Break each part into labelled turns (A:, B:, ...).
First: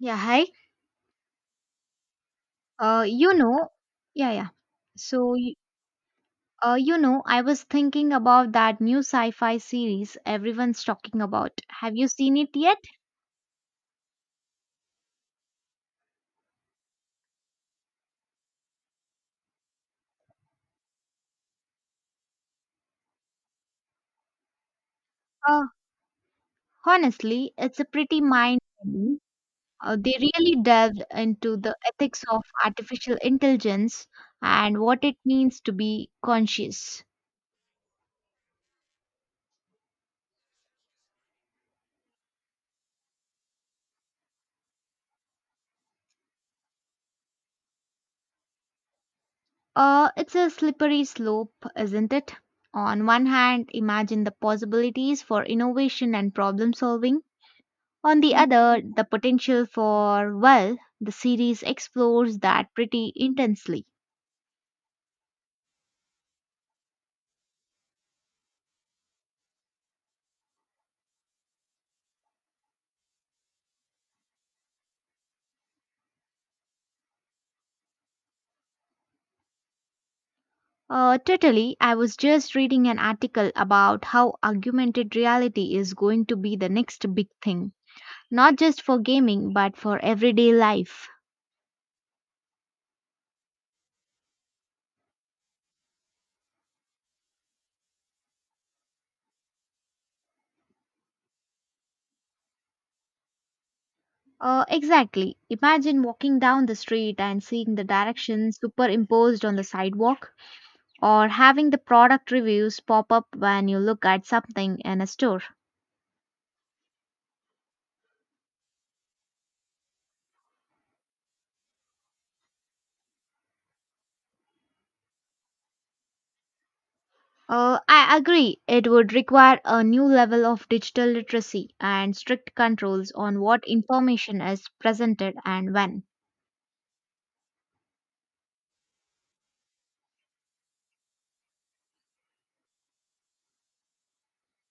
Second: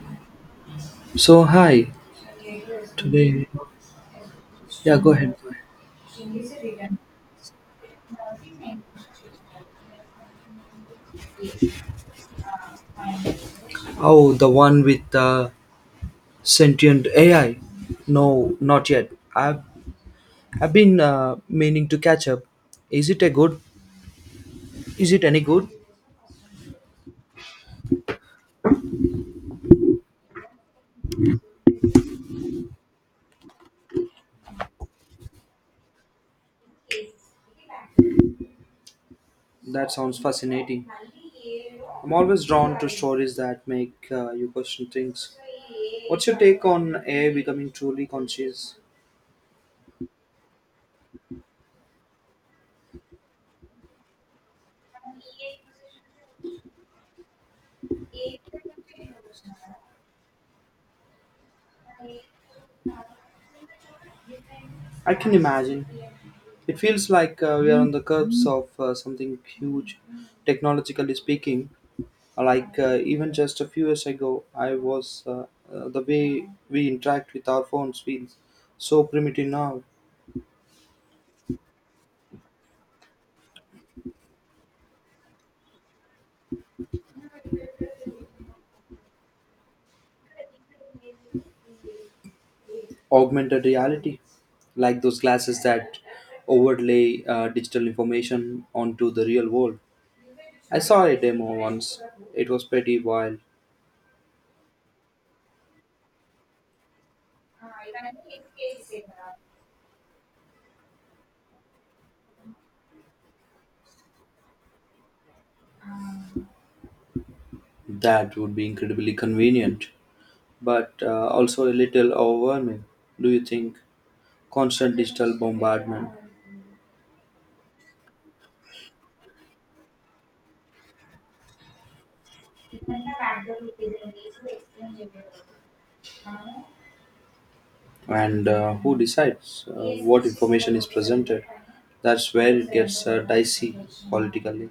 A: Yeah, hi.
B: So hi,
A: Uh, you
B: today,
A: know, yeah, yeah.
B: yeah, go
A: So,
B: ahead. Go
A: y-
B: ahead.
A: I was thinking about that new sci-fi series everyone's talking about. Have you seen it yet?
B: Oh, the one with the sentient AI? No, not yet. I've been meaning to catch up. Is it a good? Is it any
A: Uh,
B: good?
A: honestly, it's a pretty mind-bending. They really delved into the ethics of artificial intelligence and what it means to be conscious.
B: That sounds fascinating. I'm always drawn to stories that make you question things. What's your take on AI becoming truly conscious?
A: It's a slippery slope, isn't it? On one hand, imagine the possibilities for innovation and problem solving. On the other, the potential for, well, the series explores that pretty intensely.
B: I can imagine. It feels like we are on the curbs of something huge, technologically speaking. Like even just a few years ago, I was the way we interact with our phones feels so primitive now.
A: Totally, I was just reading an article about how augmented reality is going to be the next big thing, not just for gaming but for everyday life.
B: Augmented reality, like those glasses that overlay digital information onto the real world. I saw a demo once. It was pretty wild.
A: Exactly. Imagine walking down the street and seeing the directions superimposed on the sidewalk, or having the product reviews pop up when you look at something in a store.
B: That would be incredibly convenient, but also a little overwhelming. Do you think constant digital bombardment
A: I agree. It would require a new level of digital literacy and strict controls on what information is presented and when.
B: and who decides what information is presented. That's where it gets dicey politically,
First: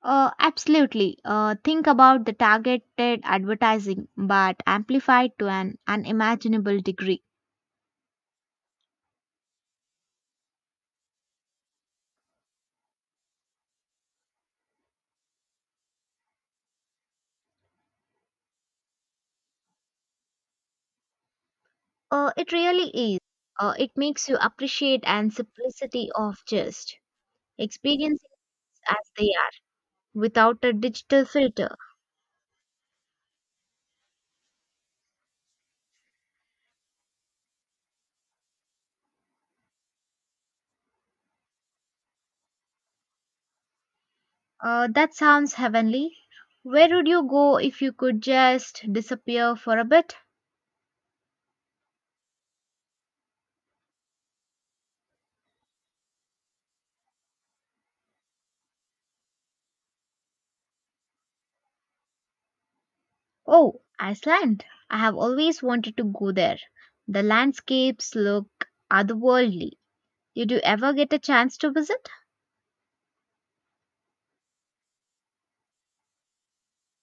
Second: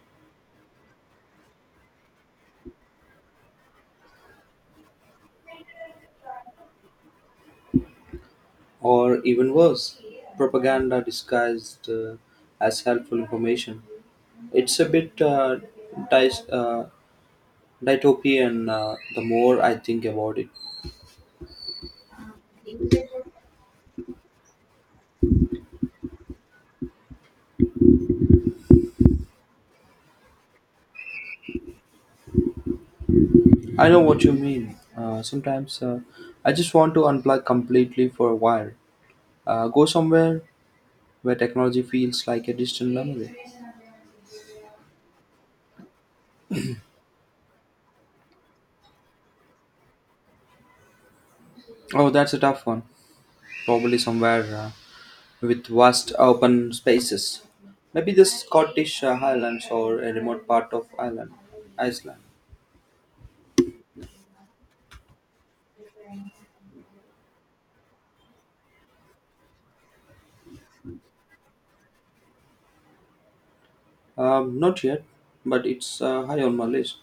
A: Absolutely. Think about the targeted advertising, but amplified to an unimaginable degree.
B: or even worse, propaganda disguised as helpful information. It's a bit dis- uh, dystopian the more I think about it.
A: It really is. It makes you appreciate and simplicity of just experiences as they are without a digital filter.
B: I know what you mean. Sometimes I just want to unplug completely for a while, go somewhere where technology feels like a distant memory.
A: That sounds heavenly. Where would you go if you could just disappear for a bit?
B: Oh, that's a tough one. Probably somewhere with vast open spaces. Maybe the Scottish Highlands or a remote part of Ireland, Iceland.
A: Oh, Iceland. I have always wanted to go there. The landscapes look otherworldly. Did you ever get a chance to visit?
B: Not yet, but it's high on my list.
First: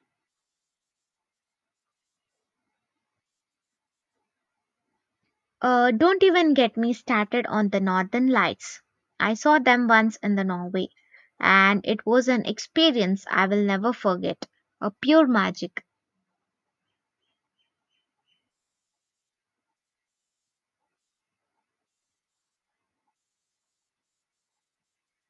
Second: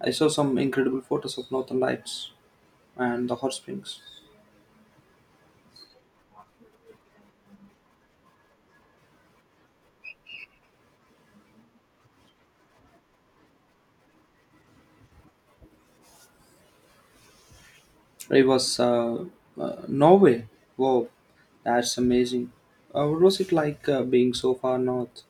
B: I saw some incredible photos of Northern Lights and the hot springs.
A: Don't even get me started on the northern lights. I saw them once in the Norway, and it was an experience I will never forget. A pure magic.
B: It was Norway. Wow, that's amazing. What was it like being so far north?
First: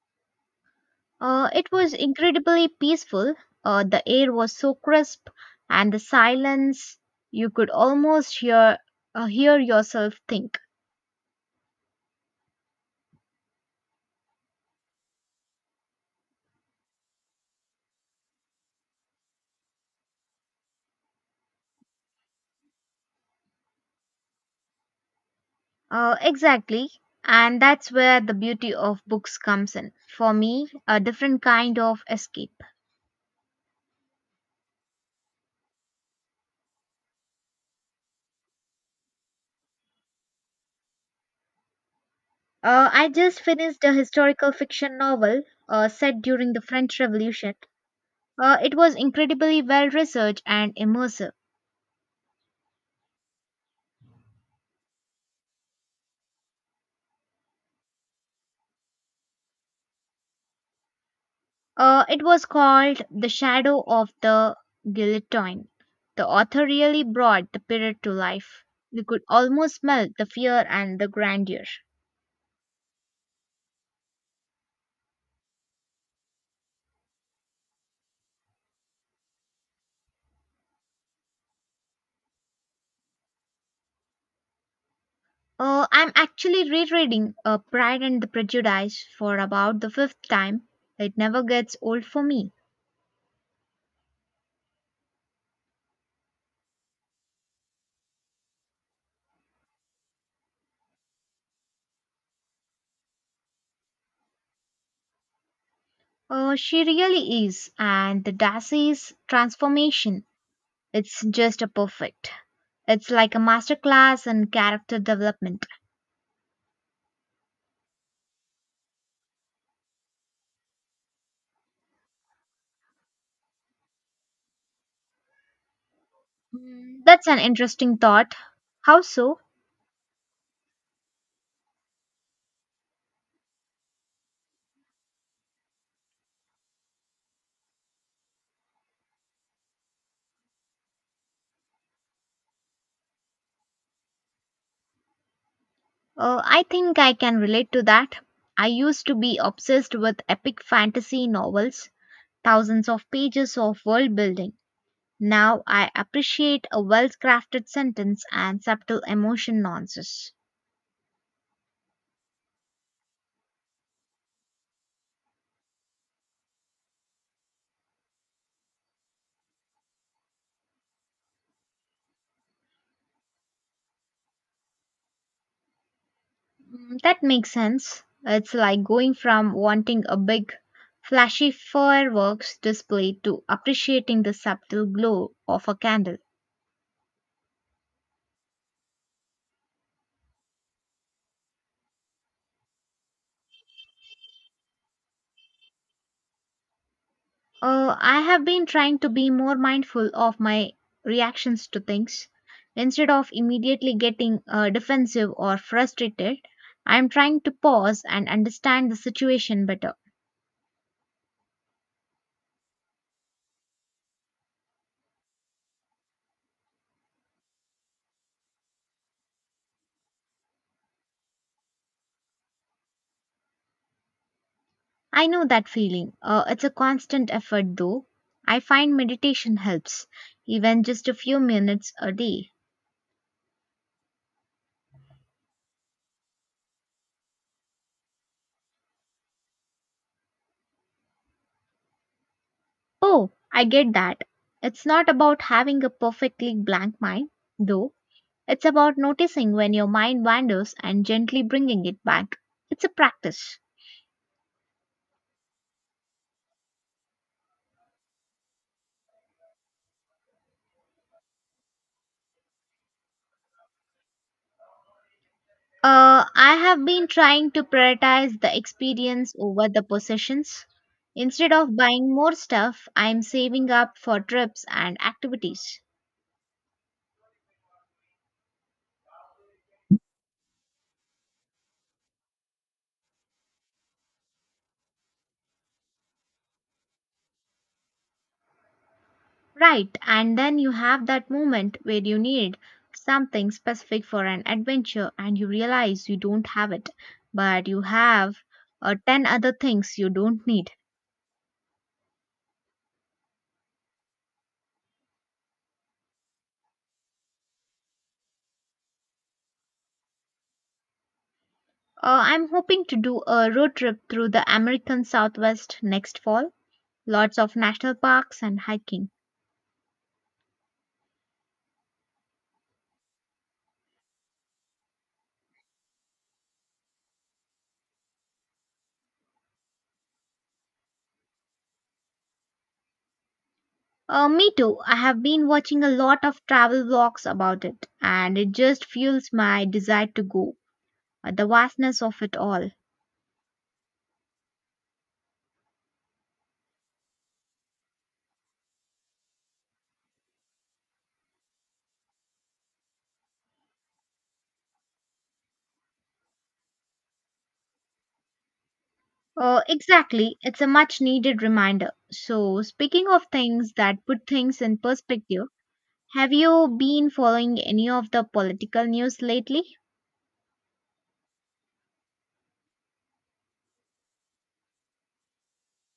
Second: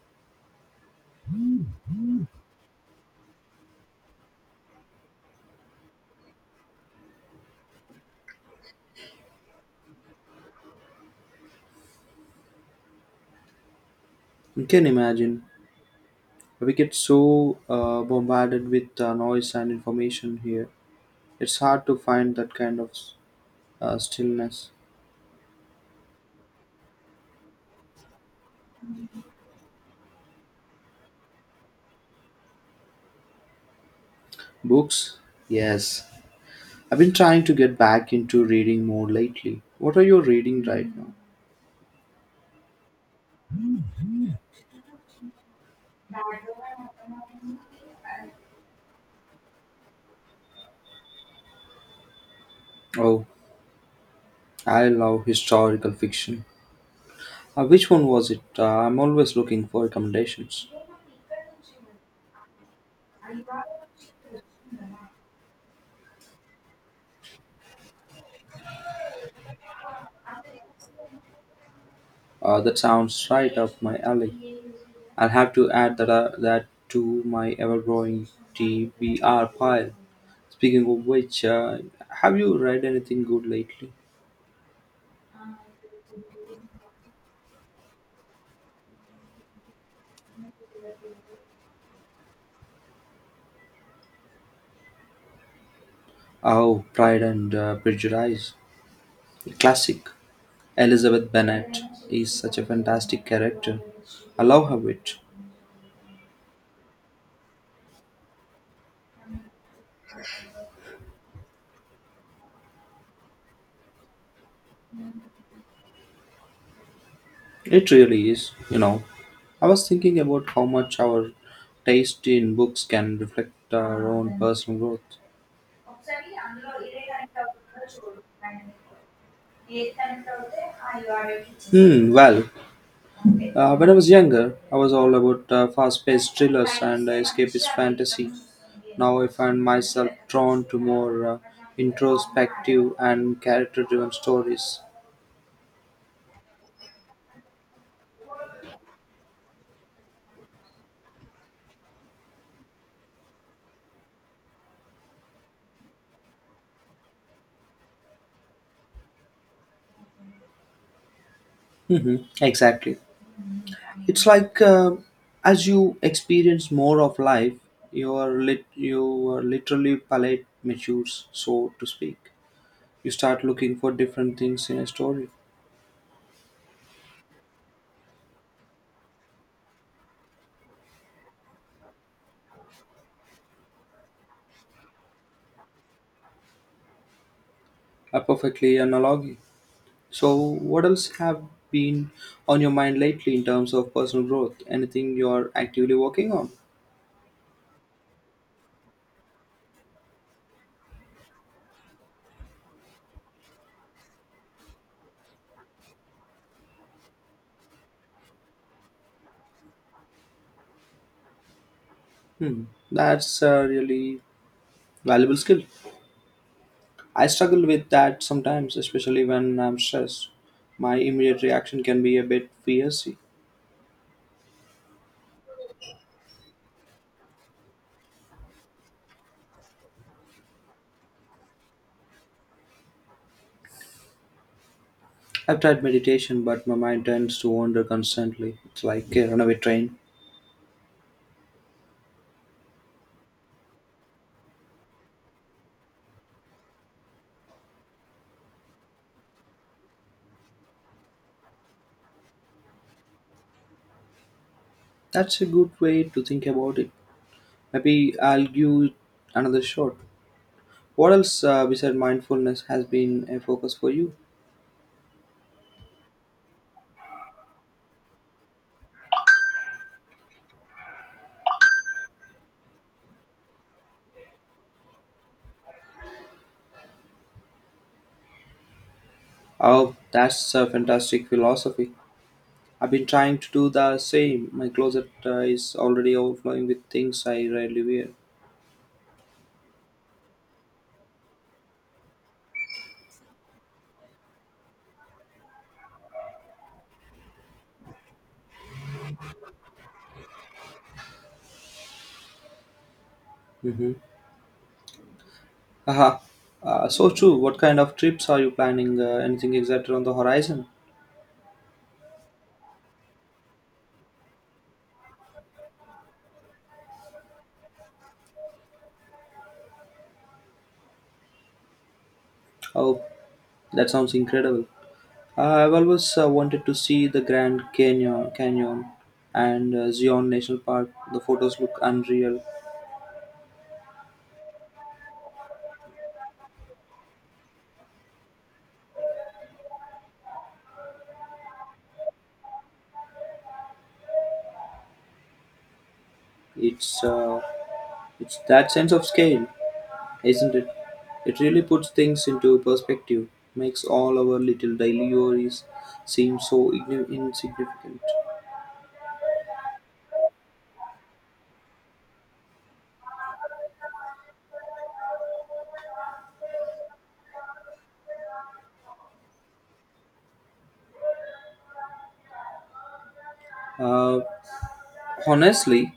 A: It was incredibly peaceful. The air was so crisp, and the silence you could almost hear hear yourself think.
B: You can imagine. We get so bombarded with noise and information here. It's hard to find that kind of stillness.
A: Exactly, and that's where the beauty of books comes in. For me, a different kind of escape.
B: Books? Yes. I've been trying to get back into reading more lately. What are you reading right now?
A: I just finished a historical fiction novel set during the French Revolution. It was incredibly well researched and immersive.
B: Oh, I love historical fiction. Which one was it? I'm always looking for recommendations.
A: It was called The Shadow of the Guillotine. The author really brought the period to life. You could almost smell the fear and the grandeur.
B: That sounds right up my alley. I'll have to add that to my ever growing TBR pile. Speaking of which, have you read anything good lately?
A: I'm actually rereading Pride and the Prejudice for about the fifth time. It never gets old for me.
B: Oh, Pride and Prejudice. Classic. Elizabeth Bennet is such a fantastic character. I love her wit.
A: She really is, and the Darcy's transformation, it's just a perfect. It's like a masterclass in character development.
B: It really is, you know. I was thinking about how much our taste in books can reflect our own personal growth.
A: Mm, that's an interesting thought. How so?
B: Hmm, well, when I was younger, I was all about fast paced thrillers and escapist fantasy. Now I find myself drawn to more introspective and character driven stories.
A: I think I can relate to that. I used to be obsessed with epic fantasy novels, thousands of pages of world building. Now I appreciate a well crafted sentence and subtle emotion nuances.
B: Hmm. Exactly. It's like as you experience more of life, your literally palette matures, so to speak. You start looking for different things in a story.
A: Mm, that makes sense. It's like going from wanting a big, flashy fireworks display to appreciating the subtle glow of a candle.
B: A perfectly analogy. So, what else have been on your mind lately in terms of personal growth? Anything you're actively working on?
A: I have been trying to be more mindful of my reactions to things. Instead of immediately getting defensive or frustrated, I am trying to pause and understand the situation better.
B: Hmm, that's a really valuable skill. I struggle with that sometimes, especially when I'm stressed. My immediate reaction can be a bit fierce.
A: I know that feeling. It's a constant effort, though. I find meditation helps, even just a few minutes a day.
B: I've tried meditation, but my mind tends to wander constantly. It's like a runaway train.
A: Oh, I get that. It's not about having a perfectly blank mind, though it's about noticing when your mind wanders and gently bringing it back. It's a practice.
B: That's a good way to think about it. Maybe I'll give it another shot. What else besides mindfulness has been a focus for you?
A: I have been trying to prioritize the experience over the possessions. Instead of buying more stuff, I'm saving up for trips and activities.
B: Oh, that's a fantastic philosophy. I've been trying to do the same. My closet is already overflowing with things I rarely wear.
A: Right, and then you have that moment where you need something specific for an adventure and you realize you don't have it, but you have 10 other things you don't need.
B: Mm-hmm. Haha. So true. What kind of trips are you planning? Anything exact on the horizon?
A: I'm hoping to do a road trip through the American Southwest next fall. Lots of national parks and hiking.
B: Oh, that sounds incredible. I've always wanted to see the Grand Canyon and Zion National Park. The photos look unreal.
A: Me too. I have been watching a lot of travel vlogs about it, and it just fuels my desire to go. The vastness of it all.
B: It's uh, it's that sense of scale, isn't it? It really puts things into perspective, makes all our little daily worries seem so insignificant.
A: Exactly. It's a much needed reminder. So, speaking of things that put things in perspective, have you been following any of the political news lately?
B: Uh, honestly,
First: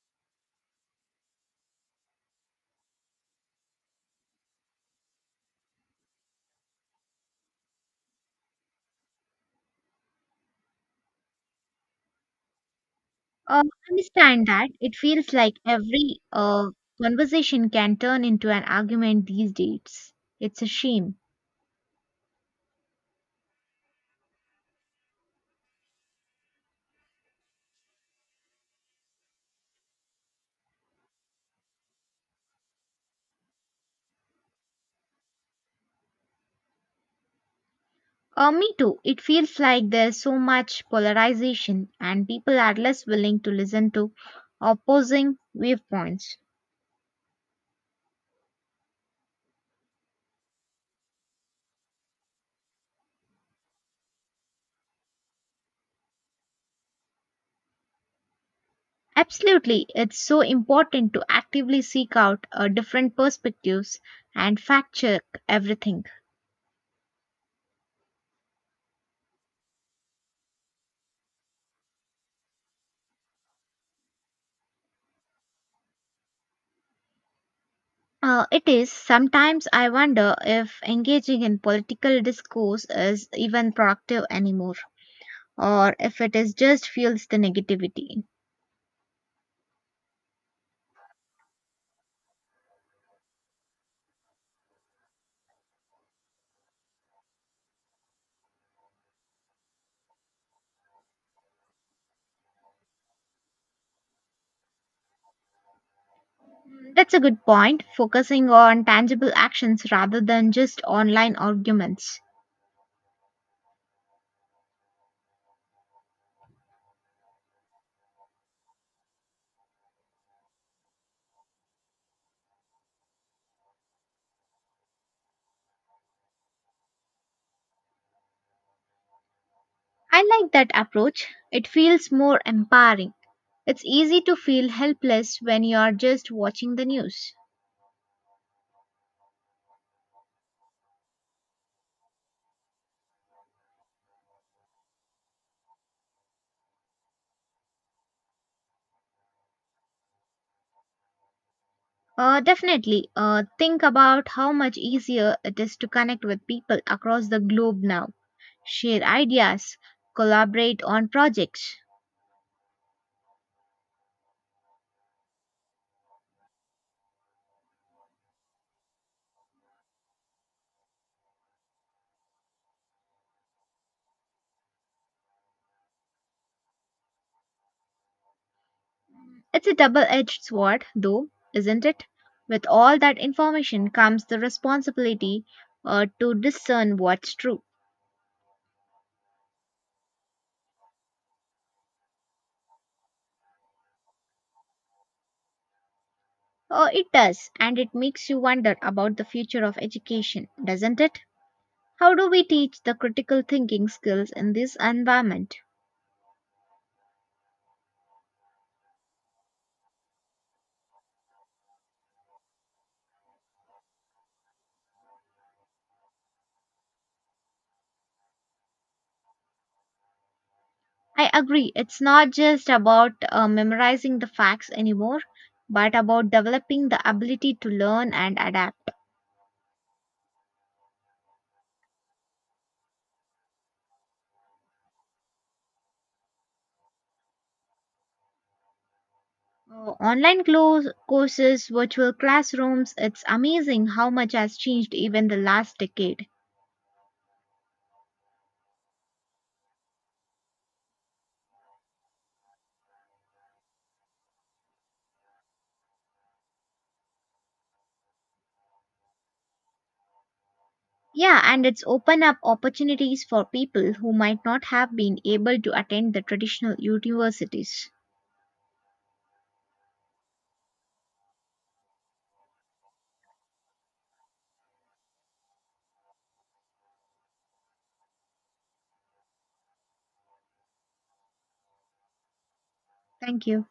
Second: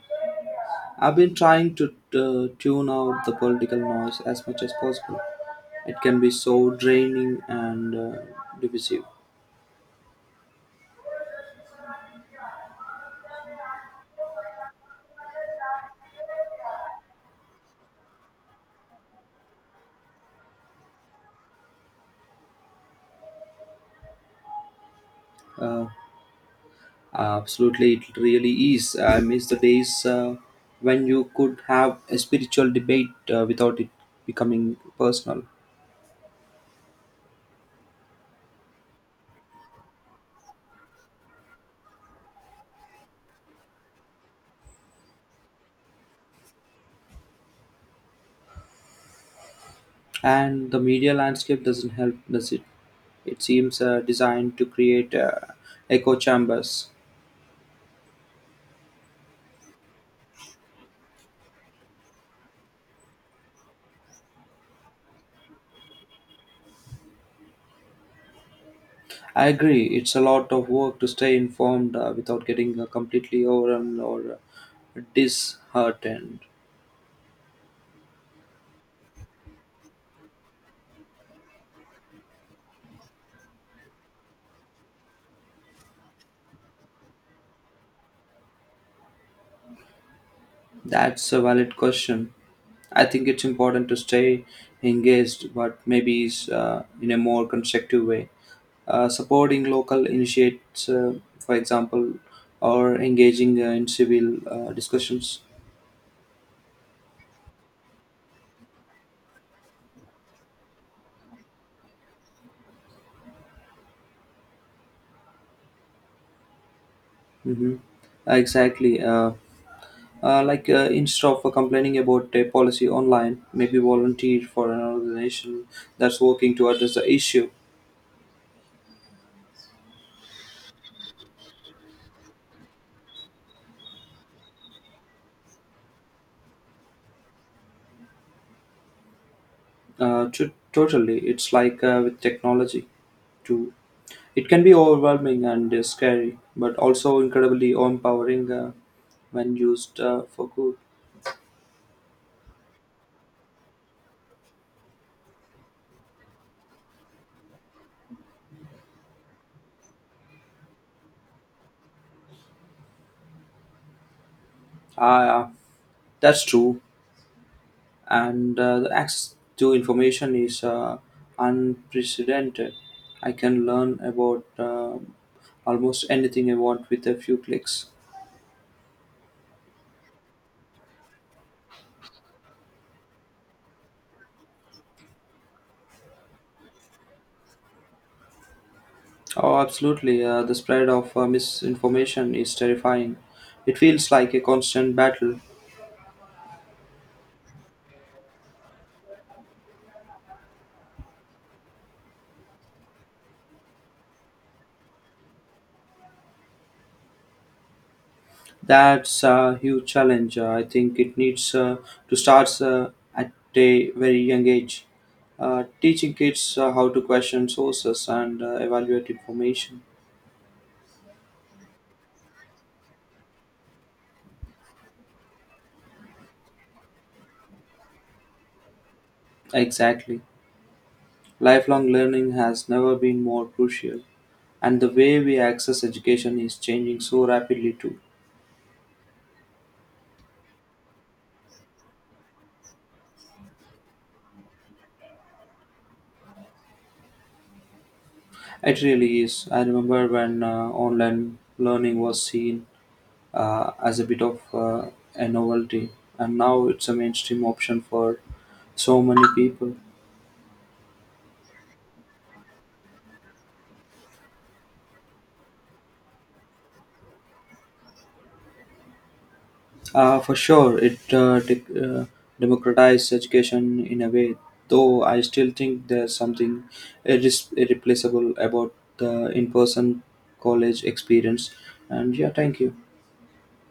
B: I've been trying to tune out the political noise as much as possible. It can be so draining and divisive.
A: I understand that. It feels like every conversation can turn into an argument these days. It's a shame.
B: Uh, absolutely, it really is. I miss the days when you could have a spiritual debate without it becoming personal.
A: Me too. It feels like there's so much polarization and people are less willing to listen to opposing viewpoints.
B: And the media landscape doesn't help, does it? It seems designed to create echo chambers.
A: Absolutely, it's so important to actively seek out different perspectives and fact check everything.
B: I agree, it's a lot of work to stay informed without getting completely overwhelmed or disheartened.
A: It is. Sometimes I wonder if engaging in political discourse is even productive anymore, or if it is just fuels the negativity.
B: That's a valid question. I think it's important to stay engaged, but maybe it's in a more constructive way. Supporting local initiates, for example, or engaging in civil discussions.
A: That's a good point, focusing on tangible actions rather than just online arguments.
B: Mm-hmm. Exactly. Like instead of complaining about a policy online, maybe volunteer for an organization that's working to address the issue.
A: I like that approach. It feels more empowering. It's easy to feel helpless when you are just watching the news.
B: Totally, it's like with technology too. It can be overwhelming and scary, but also incredibly empowering when used for good.
A: Definitely, think about how much easier it is to connect with people across the globe now share ideas, collaborate on projects.
B: Ah, yeah, that's true. And the access to information is unprecedented. I can learn about almost anything I want with a few clicks.
A: It's a double edged sword, though, isn't it? With all that information comes the responsibility to discern what's true.
B: Oh, absolutely. The spread of misinformation is terrifying. It feels like a constant battle.
A: Oh, it does, and it makes you wonder about the future of education, doesn't it? How do we teach the critical thinking skills in this environment?
B: That's a huge challenge. I think it needs to start at a very young age. Teaching kids how to question sources and evaluate information.
A: I agree, it's not just about memorizing the facts anymore, but about developing the ability to learn and adapt.
B: Exactly. Lifelong learning has never been more crucial, and the way we access education is changing so rapidly too.
A: Online close courses, virtual classrooms, it's amazing how much has changed even the last decade.
B: It really is. I remember when online learning was seen as a bit of a novelty, and now it's a mainstream option for so many people.
A: Yeah, and it's opened up opportunities for people who might not have been able to attend the traditional universities.
B: For sure, it dec democratized education in a way, though I still think there's something irreplaceable about the in person college experience. And yeah, thank you.
A: Thank you.